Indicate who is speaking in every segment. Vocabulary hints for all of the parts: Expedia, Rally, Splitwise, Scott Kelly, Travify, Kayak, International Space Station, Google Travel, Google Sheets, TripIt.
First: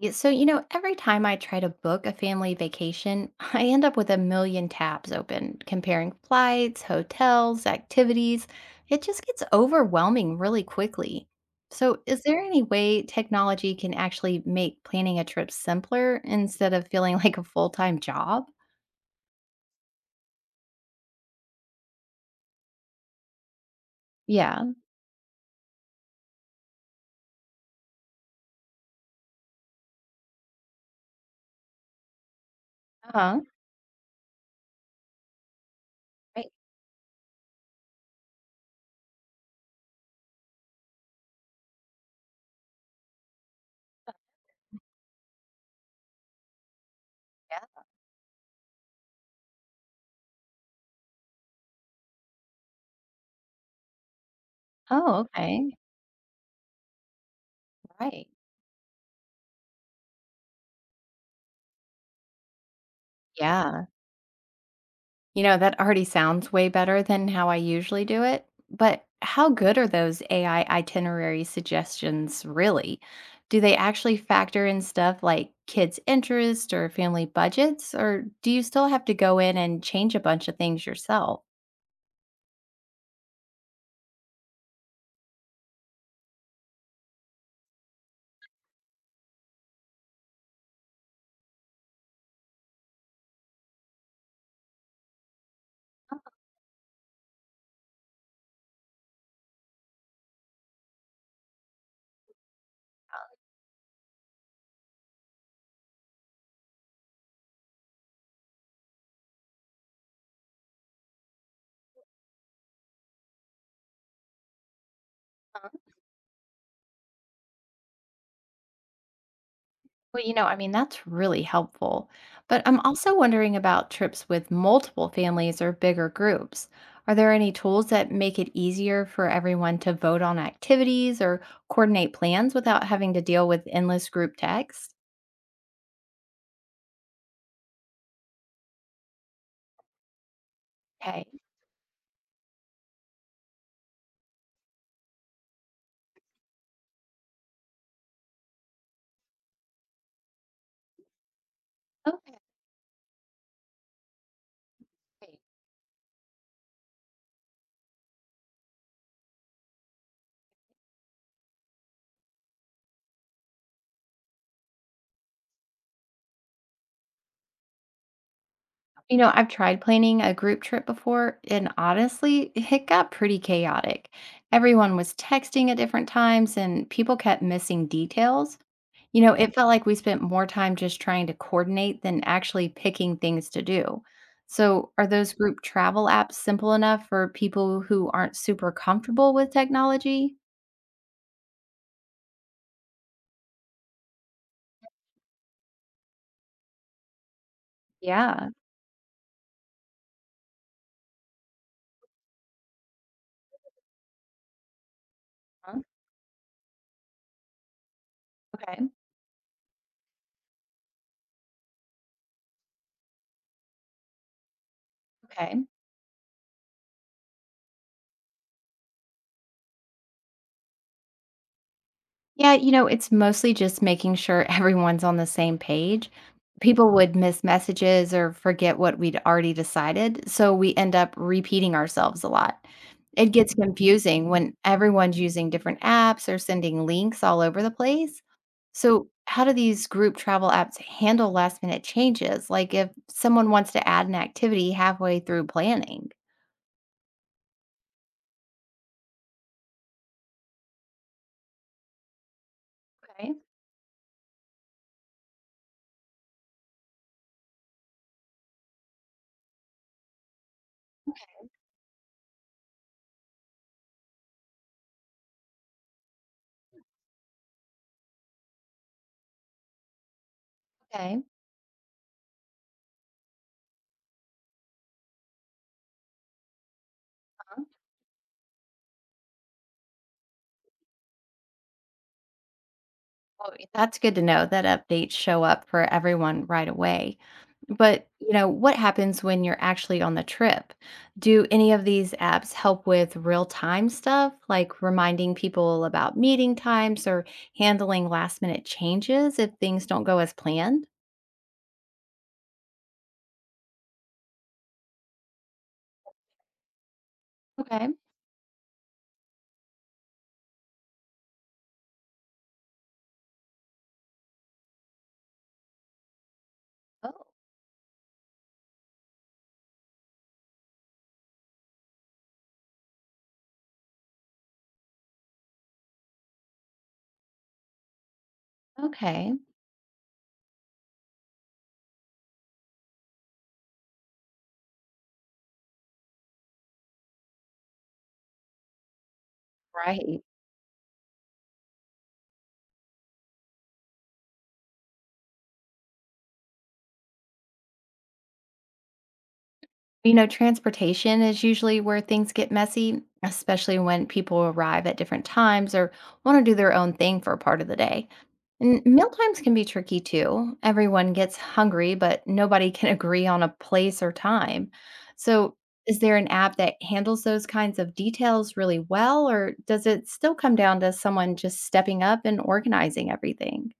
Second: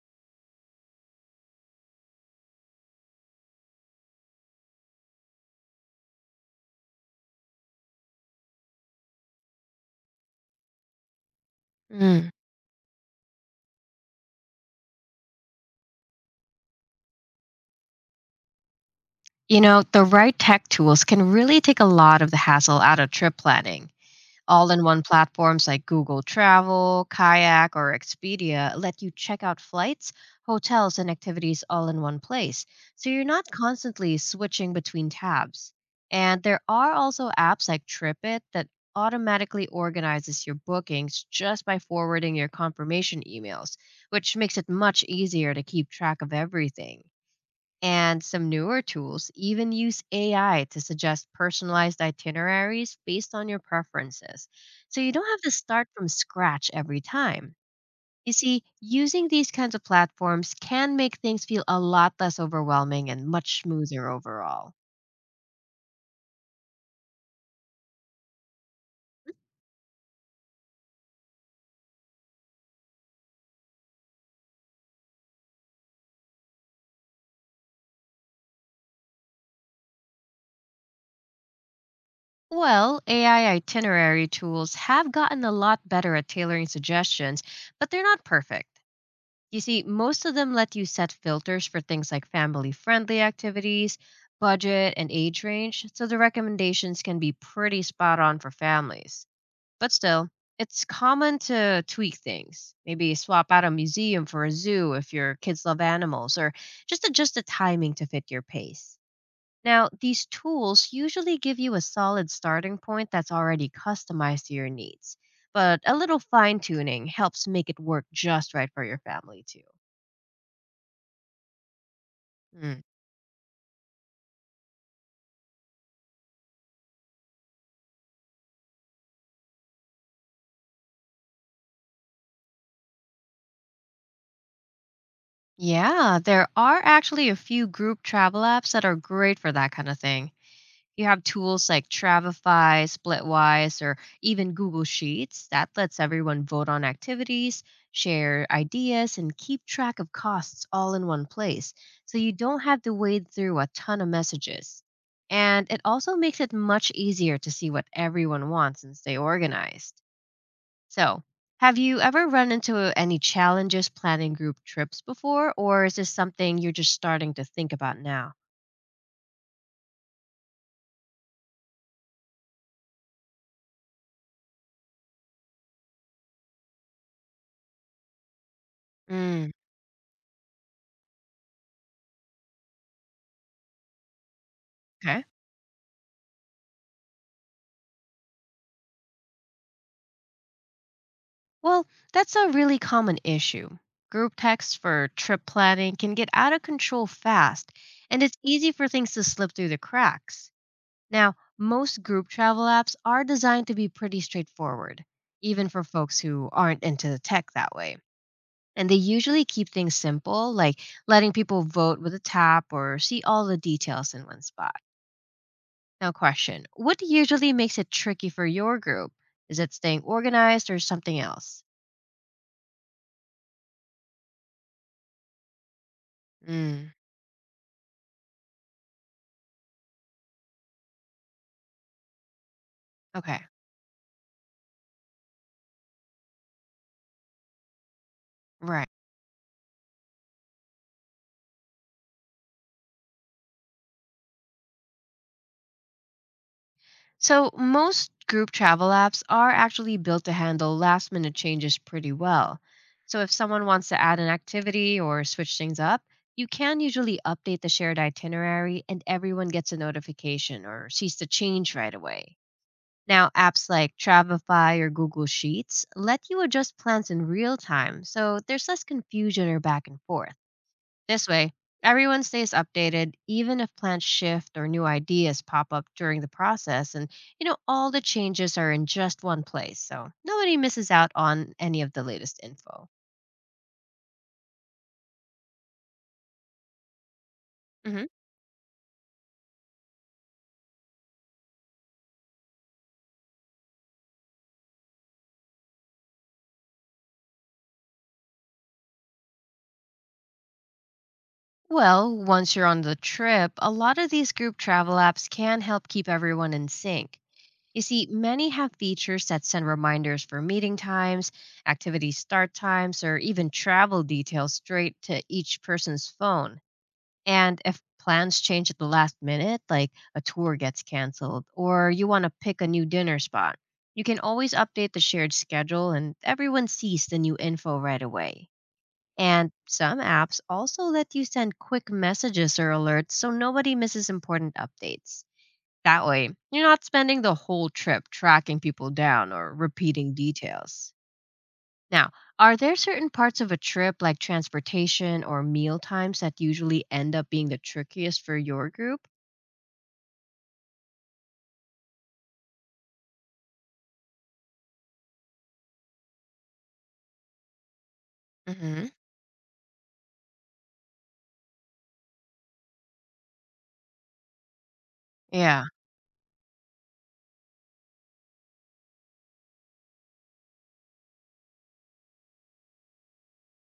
Speaker 1: Hey, every time I try to book a family vacation, I end up with a million tabs open, comparing flights, hotels, activities. It just gets overwhelming really quickly. So, is
Speaker 2: Mm.
Speaker 1: there any way technology can actually make planning a trip simpler instead of feeling like a full time job?
Speaker 2: You know, the right tech tools can really take a lot of the hassle out of trip planning. All
Speaker 1: Yeah.
Speaker 2: in one platforms like Google Travel, Kayak, or Expedia let you check out flights, hotels, and activities all in one place. So
Speaker 1: Uh
Speaker 2: you're
Speaker 1: huh.
Speaker 2: not constantly switching between tabs. And
Speaker 1: Right.
Speaker 2: there are also apps like TripIt that automatically organizes your bookings just by forwarding your confirmation emails, which makes it much easier to keep track of everything.
Speaker 1: Yeah.
Speaker 2: And some newer tools even use AI to suggest personalized itineraries based on your preferences. So you
Speaker 1: Oh,
Speaker 2: don't have to
Speaker 1: okay.
Speaker 2: start from scratch every time.
Speaker 1: Right.
Speaker 2: You see, using these kinds of platforms can make things feel a lot less overwhelming and much
Speaker 1: Yeah.
Speaker 2: smoother overall.
Speaker 1: That already sounds way better than how I usually do it, but how good are those AI itinerary suggestions really? Do they actually factor in stuff like kids' interest or family budgets, or do you still have to go in and change a bunch of things yourself?
Speaker 2: Well, AI itinerary tools have gotten a lot better at tailoring suggestions, but they're not perfect. You see, most of them let you set filters for things like family friendly activities, budget, and age range, so the recommendations can be pretty spot on for families. But still, it's common to tweak things. Maybe swap out a museum for a zoo if your kids love animals, or just adjust the timing to fit your pace. Now, these tools usually give you a solid starting point that's already customized to your needs, but a little fine tuning helps make it work just right for your family, too.
Speaker 1: Well, that's really helpful. But I'm
Speaker 2: Mm.
Speaker 1: Mhm. also wondering about trips with multiple families or bigger groups. Are there any tools that make it easier for everyone to vote on activities or coordinate plans without having to deal with endless group text?
Speaker 2: Yeah, there are actually a few group travel apps that are great for that kind of thing. You have
Speaker 1: Okay.
Speaker 2: tools like Travify, Splitwise, or even Google Sheets that lets everyone vote on activities, share ideas, and keep track of costs all in one place. So you
Speaker 1: Okay.
Speaker 2: don't have to wade through a ton of messages. And it also makes it much easier to see what everyone wants and stay organized. So, have you ever run into any challenges planning group trips before, or is this something you're just starting to think about now?
Speaker 1: I've tried planning a group trip before, and honestly, it got pretty chaotic. Everyone was texting at different times, and people kept missing details.
Speaker 2: Mm,
Speaker 1: It felt like we spent more time just trying to coordinate than actually picking things to do. So, are
Speaker 2: okay.
Speaker 1: those group travel apps simple enough for people who aren't super comfortable with technology?
Speaker 2: Well, that's a really common issue. Group texts for trip planning can get out of control fast, and it's
Speaker 1: Yeah.
Speaker 2: easy for things to slip through the cracks. Now, most group travel apps are designed to be pretty straightforward, even
Speaker 1: Huh?
Speaker 2: for folks who aren't into the tech that way.
Speaker 1: Okay.
Speaker 2: And they usually keep things simple, like letting people vote with a tap or see all the details in one spot.
Speaker 1: Okay.
Speaker 2: Now, question. What usually makes it tricky for your group? Is it staying organized or something else?
Speaker 1: Yeah, it's mostly just making sure everyone's on the same page. People
Speaker 2: Mm,
Speaker 1: would miss messages or forget what we'd already decided, so we end up repeating ourselves a lot. It
Speaker 2: okay,
Speaker 1: gets confusing when everyone's using different apps or sending links all over the place.
Speaker 2: right.
Speaker 1: So, how do these group travel apps handle last minute changes? Like if someone wants to add an activity halfway through planning?
Speaker 2: So, most group travel apps are actually built to handle last minute changes pretty well. So, if
Speaker 1: Okay.
Speaker 2: someone wants to add an activity or switch things up, you can usually update the shared itinerary and everyone gets a notification or sees the change right away. Now, apps like Travify or Google Sheets let you adjust plans in real time, so there's less confusion or back and forth.
Speaker 1: Okay.
Speaker 2: This way, everyone stays updated, even if plans shift or new ideas pop up during the process. And, you know, all the changes are in just one place, so nobody misses out on any of the latest info.
Speaker 1: Well, that's good to know that updates show up for everyone right away.
Speaker 2: Mhm.
Speaker 1: But what happens when you're actually on the trip? Do any of these apps help with real time stuff, like reminding people about meeting times or handling last minute changes if things don't go as planned?
Speaker 2: Well, once you're on the trip, a lot of these group travel apps can help keep everyone in sync. You
Speaker 1: Okay.
Speaker 2: see, many have features that send reminders for meeting times, activity start times, or even travel details straight to each person's phone.
Speaker 1: Oh,
Speaker 2: And if plans change at the last minute, like a tour gets canceled or you want to pick a new dinner spot, you can always update the shared schedule and everyone sees the new info right away.
Speaker 1: okay.
Speaker 2: And some apps also let you send quick messages or alerts so nobody misses important updates. That way, you're not spending the whole trip tracking people down or repeating
Speaker 1: Right.
Speaker 2: details. Now, are there certain parts of a trip like transportation or meal times that usually end up being the trickiest for your group?
Speaker 1: Transportation is usually where things get messy, especially when people arrive at different times or want to do their own thing for part of the day. And
Speaker 2: Hmm.
Speaker 1: meal times can be tricky too. Everyone gets hungry, but nobody can agree on a place or time. So,
Speaker 2: Yeah.
Speaker 1: is there an app that handles those kinds of details really well, or does it still come down to someone just stepping up and organizing everything?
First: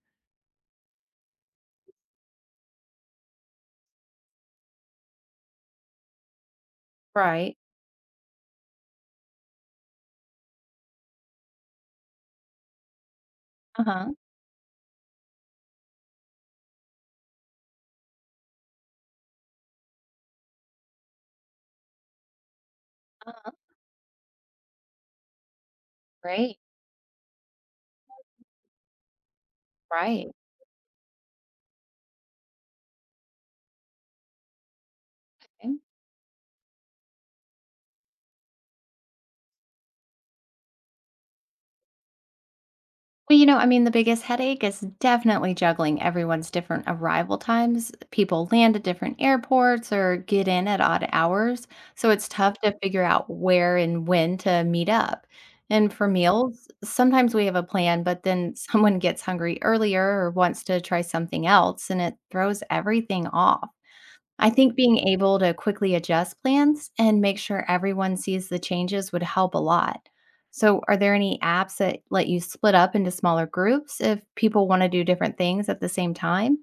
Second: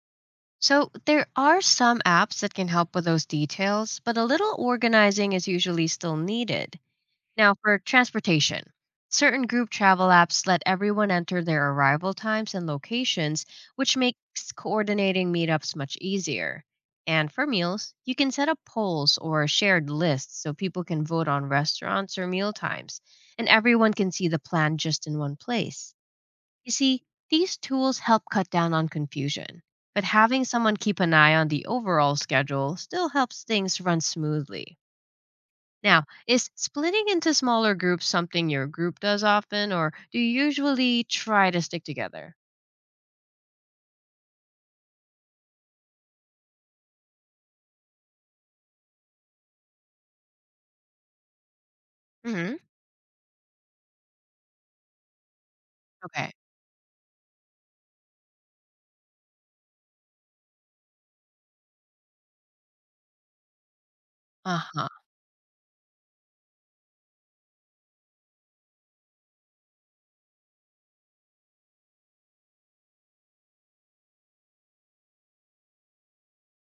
Speaker 2: So there are some apps that can help with those details, but a little organizing is usually still needed. Now,
Speaker 1: Right.
Speaker 2: for transportation, certain group travel apps let everyone enter their arrival times and locations,
Speaker 1: Uh huh.
Speaker 2: which
Speaker 1: Uh-huh.
Speaker 2: makes coordinating meetups much easier. And for meals, you can set up polls or shared lists so people can vote on restaurants or meal times, and
Speaker 1: Uh-huh.
Speaker 2: everyone can see the plan just in one place.
Speaker 1: Great.
Speaker 2: You see, these tools help cut down on confusion, but
Speaker 1: Right.
Speaker 2: having someone keep an eye on the overall schedule still helps things run smoothly. Now, is splitting into smaller groups something your group does often, or do you usually try to stick together?
Speaker 1: Well, the biggest headache is definitely juggling everyone's different arrival times. People land at different airports or get in at odd hours. So it's
Speaker 2: Hmm.
Speaker 1: tough to figure out where and when to meet up. And for
Speaker 2: Okay.
Speaker 1: meals, sometimes we have a plan, but then someone gets hungry earlier or wants to try something else and it throws everything off. I
Speaker 2: Uh
Speaker 1: think
Speaker 2: huh.
Speaker 1: being able to quickly adjust plans and make sure everyone sees the changes would help a lot. So, are there any apps that let you split up into smaller groups if people want to do different things at the same time?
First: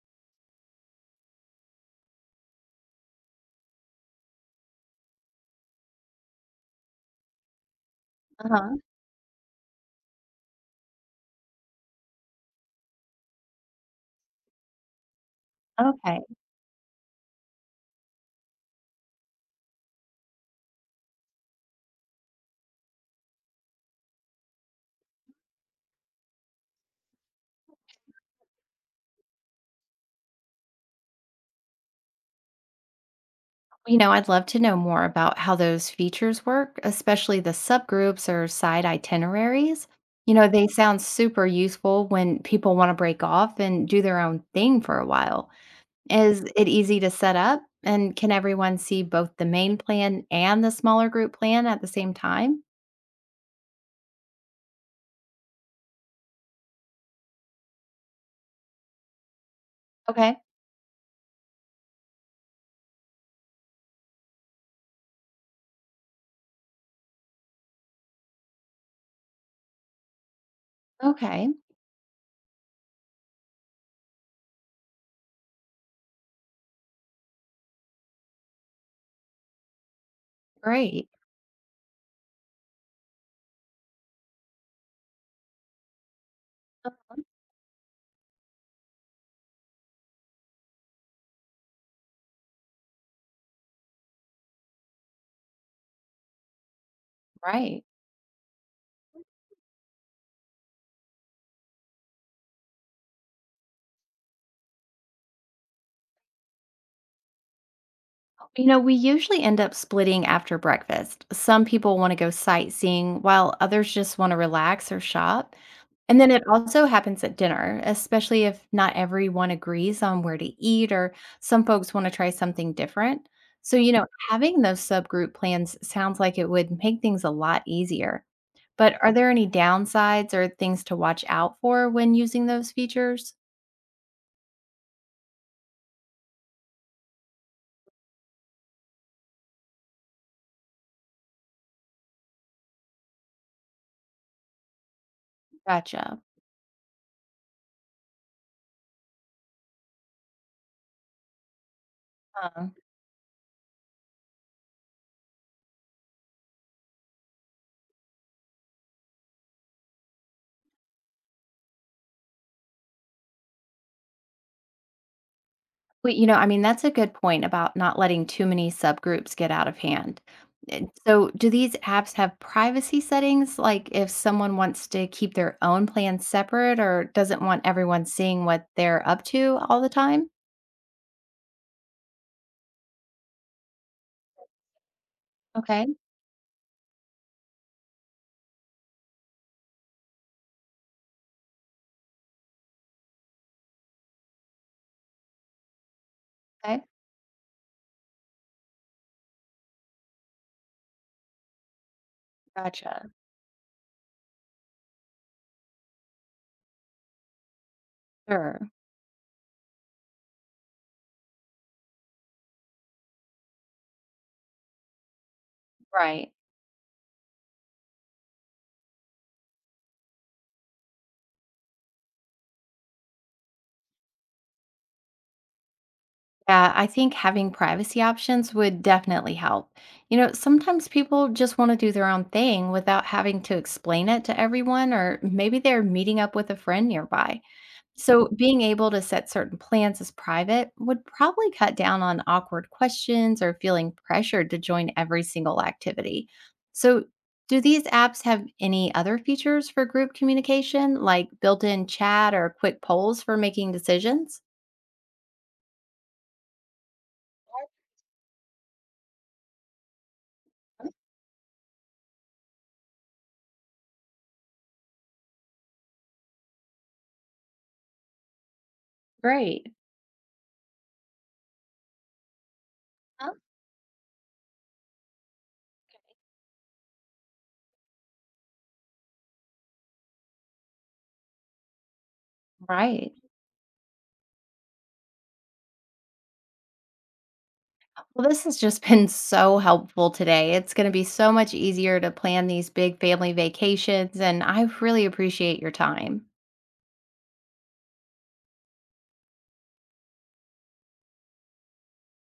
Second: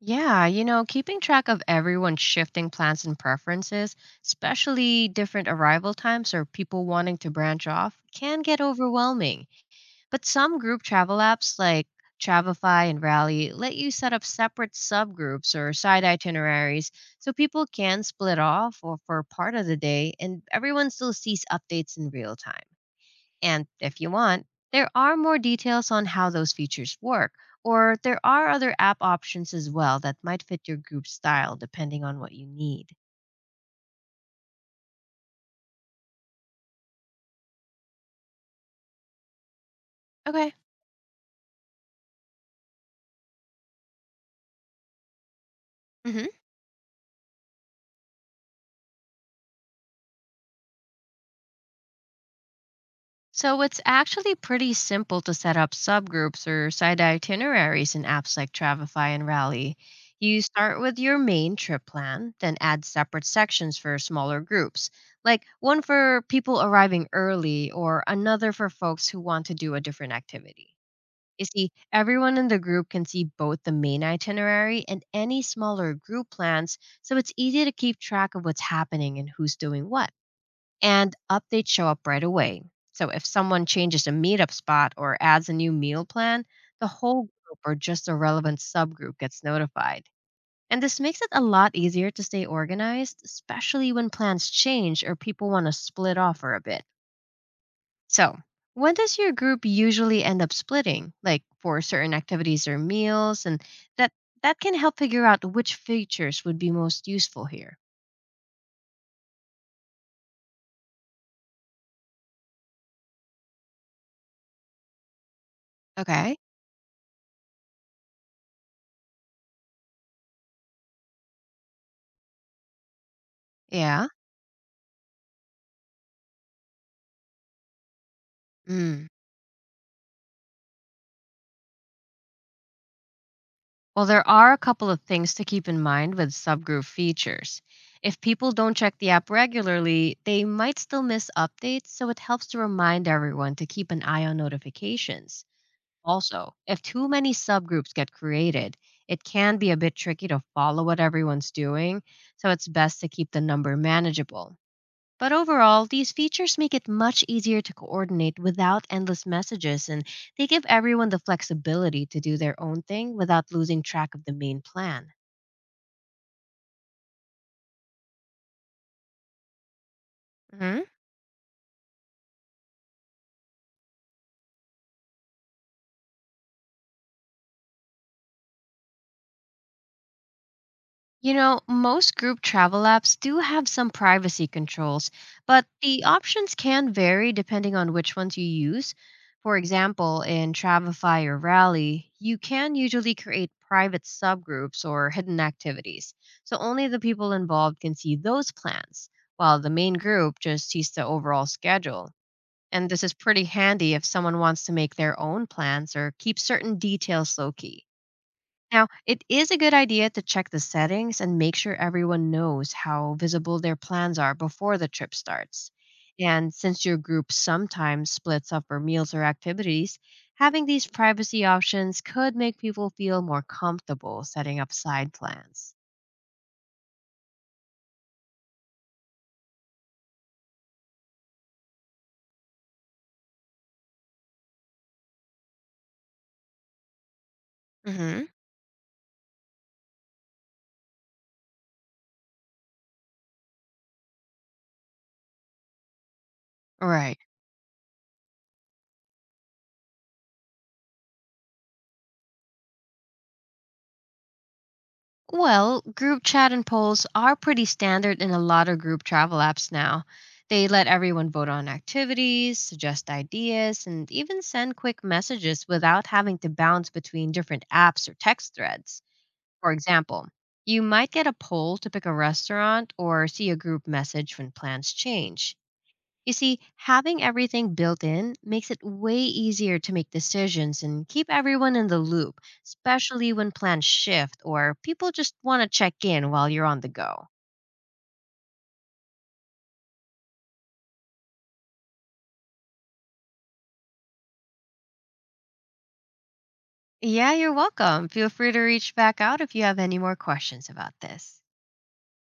Speaker 2: Yeah, you know, keeping track of everyone's shifting plans and preferences, especially different arrival times or people wanting to branch off, can get
Speaker 1: Uh-huh.
Speaker 2: overwhelming. But some group travel apps like Travelify and Rally let you set up separate subgroups or side
Speaker 1: Okay.
Speaker 2: itineraries so people can split off or for part of the day and everyone still sees updates in real time. And if you want, there are more details on how those features work, or there are other app options as well that might fit your group style depending on what you need.
Speaker 1: I'd love to know more about how those features work, especially the subgroups or side itineraries.
Speaker 2: Okay.
Speaker 1: They sound super useful when people want to break off and do their own thing for a while.
Speaker 2: Hmm.
Speaker 1: Is it easy to set up, and can everyone see both the main plan and the smaller group plan at the same time?
Speaker 2: So it's actually pretty simple to set up subgroups or side itineraries in apps like Travify and Rally.
Speaker 1: Okay.
Speaker 2: You start with your main trip plan, then add separate sections for smaller groups, like one for people arriving early or another for folks who want to do a different activity. You
Speaker 1: Okay.
Speaker 2: see, everyone in the group can see both the main itinerary and any smaller group plans, so it's easy to keep track of what's happening and who's doing what
Speaker 1: Great.
Speaker 2: and updates show up right away. So if someone changes a meetup spot or adds a new meal plan, the whole group or just a relevant subgroup gets notified. And this makes it a lot easier to stay organized, especially when plans change or people want to split off for a bit.
Speaker 1: Right.
Speaker 2: So, when does your group usually end up splitting, like for certain activities or meals? And that that can help figure out which features would be most useful here.
Speaker 1: We usually end up splitting after breakfast. Some people want to go sightseeing while others just want to relax or shop. And then
Speaker 2: Okay.
Speaker 1: it also happens at dinner, especially if not everyone agrees on where to eat or some folks wanna try something different. So,
Speaker 2: Yeah.
Speaker 1: having those subgroup plans sounds like it would make things a lot easier. But
Speaker 2: Mm.
Speaker 1: are there any downsides or things to watch out for when using those features?
Speaker 2: Well, there are a couple of things to keep in mind with subgroup features. If people don't check the app regularly, they might still miss updates, so it helps to remind everyone to keep an eye on notifications.
Speaker 1: Gotcha.
Speaker 2: Also, if too many subgroups get created, it can be a bit tricky to follow what everyone's doing, so it's best to keep the number manageable. But overall, these features make it much easier to coordinate without endless messages, and they give everyone the flexibility to do their own thing without losing track of the main plan.
Speaker 1: Well, that's a good point about not letting too many subgroups get out of hand.
Speaker 2: Hmm.
Speaker 1: And so, do these apps have privacy settings? Like, if someone wants to keep their own plans separate or doesn't want everyone seeing what they're up to all the time?
Speaker 2: You know, most group travel apps do have some privacy controls, but
Speaker 1: Okay.
Speaker 2: the options can vary depending on which ones you use. For example, in Travify or Rally, you can usually create private subgroups or hidden activities. So
Speaker 1: Okay.
Speaker 2: only the people involved can see those plans, while the main group just sees the overall schedule. And this
Speaker 1: Gotcha.
Speaker 2: is pretty handy if someone wants to make their own plans or keep certain details low key.
Speaker 1: Sure.
Speaker 2: Now, it is a good idea to check the settings and make sure everyone knows how visible their plans are before the trip starts.
Speaker 1: Right.
Speaker 2: And since your group sometimes splits up for meals or activities, having these privacy options could make people feel more comfortable setting up side plans.
Speaker 1: Yeah. I think having privacy options would definitely help. Sometimes people just want to do their own thing without having to explain it to everyone, or maybe they're meeting up with a friend nearby.
Speaker 2: Hmm.
Speaker 1: So, being able to set certain plans as private would probably cut down on awkward questions or feeling pressured to join every single activity. So,
Speaker 2: Right.
Speaker 1: do these apps have any other features for group communication, like built in chat or quick polls for making decisions?
Speaker 2: Well, group chat and polls are pretty standard in a lot of group travel apps now. They let everyone vote on activities, suggest ideas, and even send quick messages without having to bounce between different apps or text threads. For
Speaker 1: Great.
Speaker 2: example, you might get a poll to pick a restaurant or
Speaker 1: Oh,
Speaker 2: see a group message when plans change. You see, having everything built in makes it way easier to make decisions and keep everyone in the loop,
Speaker 1: Right.
Speaker 2: especially when plans shift or people just want to check in while you're on the go.
Speaker 1: Well, this has just been so helpful today. It's going to be so much easier to plan these big family vacations, and I really appreciate your time.
Speaker 2: Yeah, you're welcome. Feel free to reach back out if you have any more questions about this.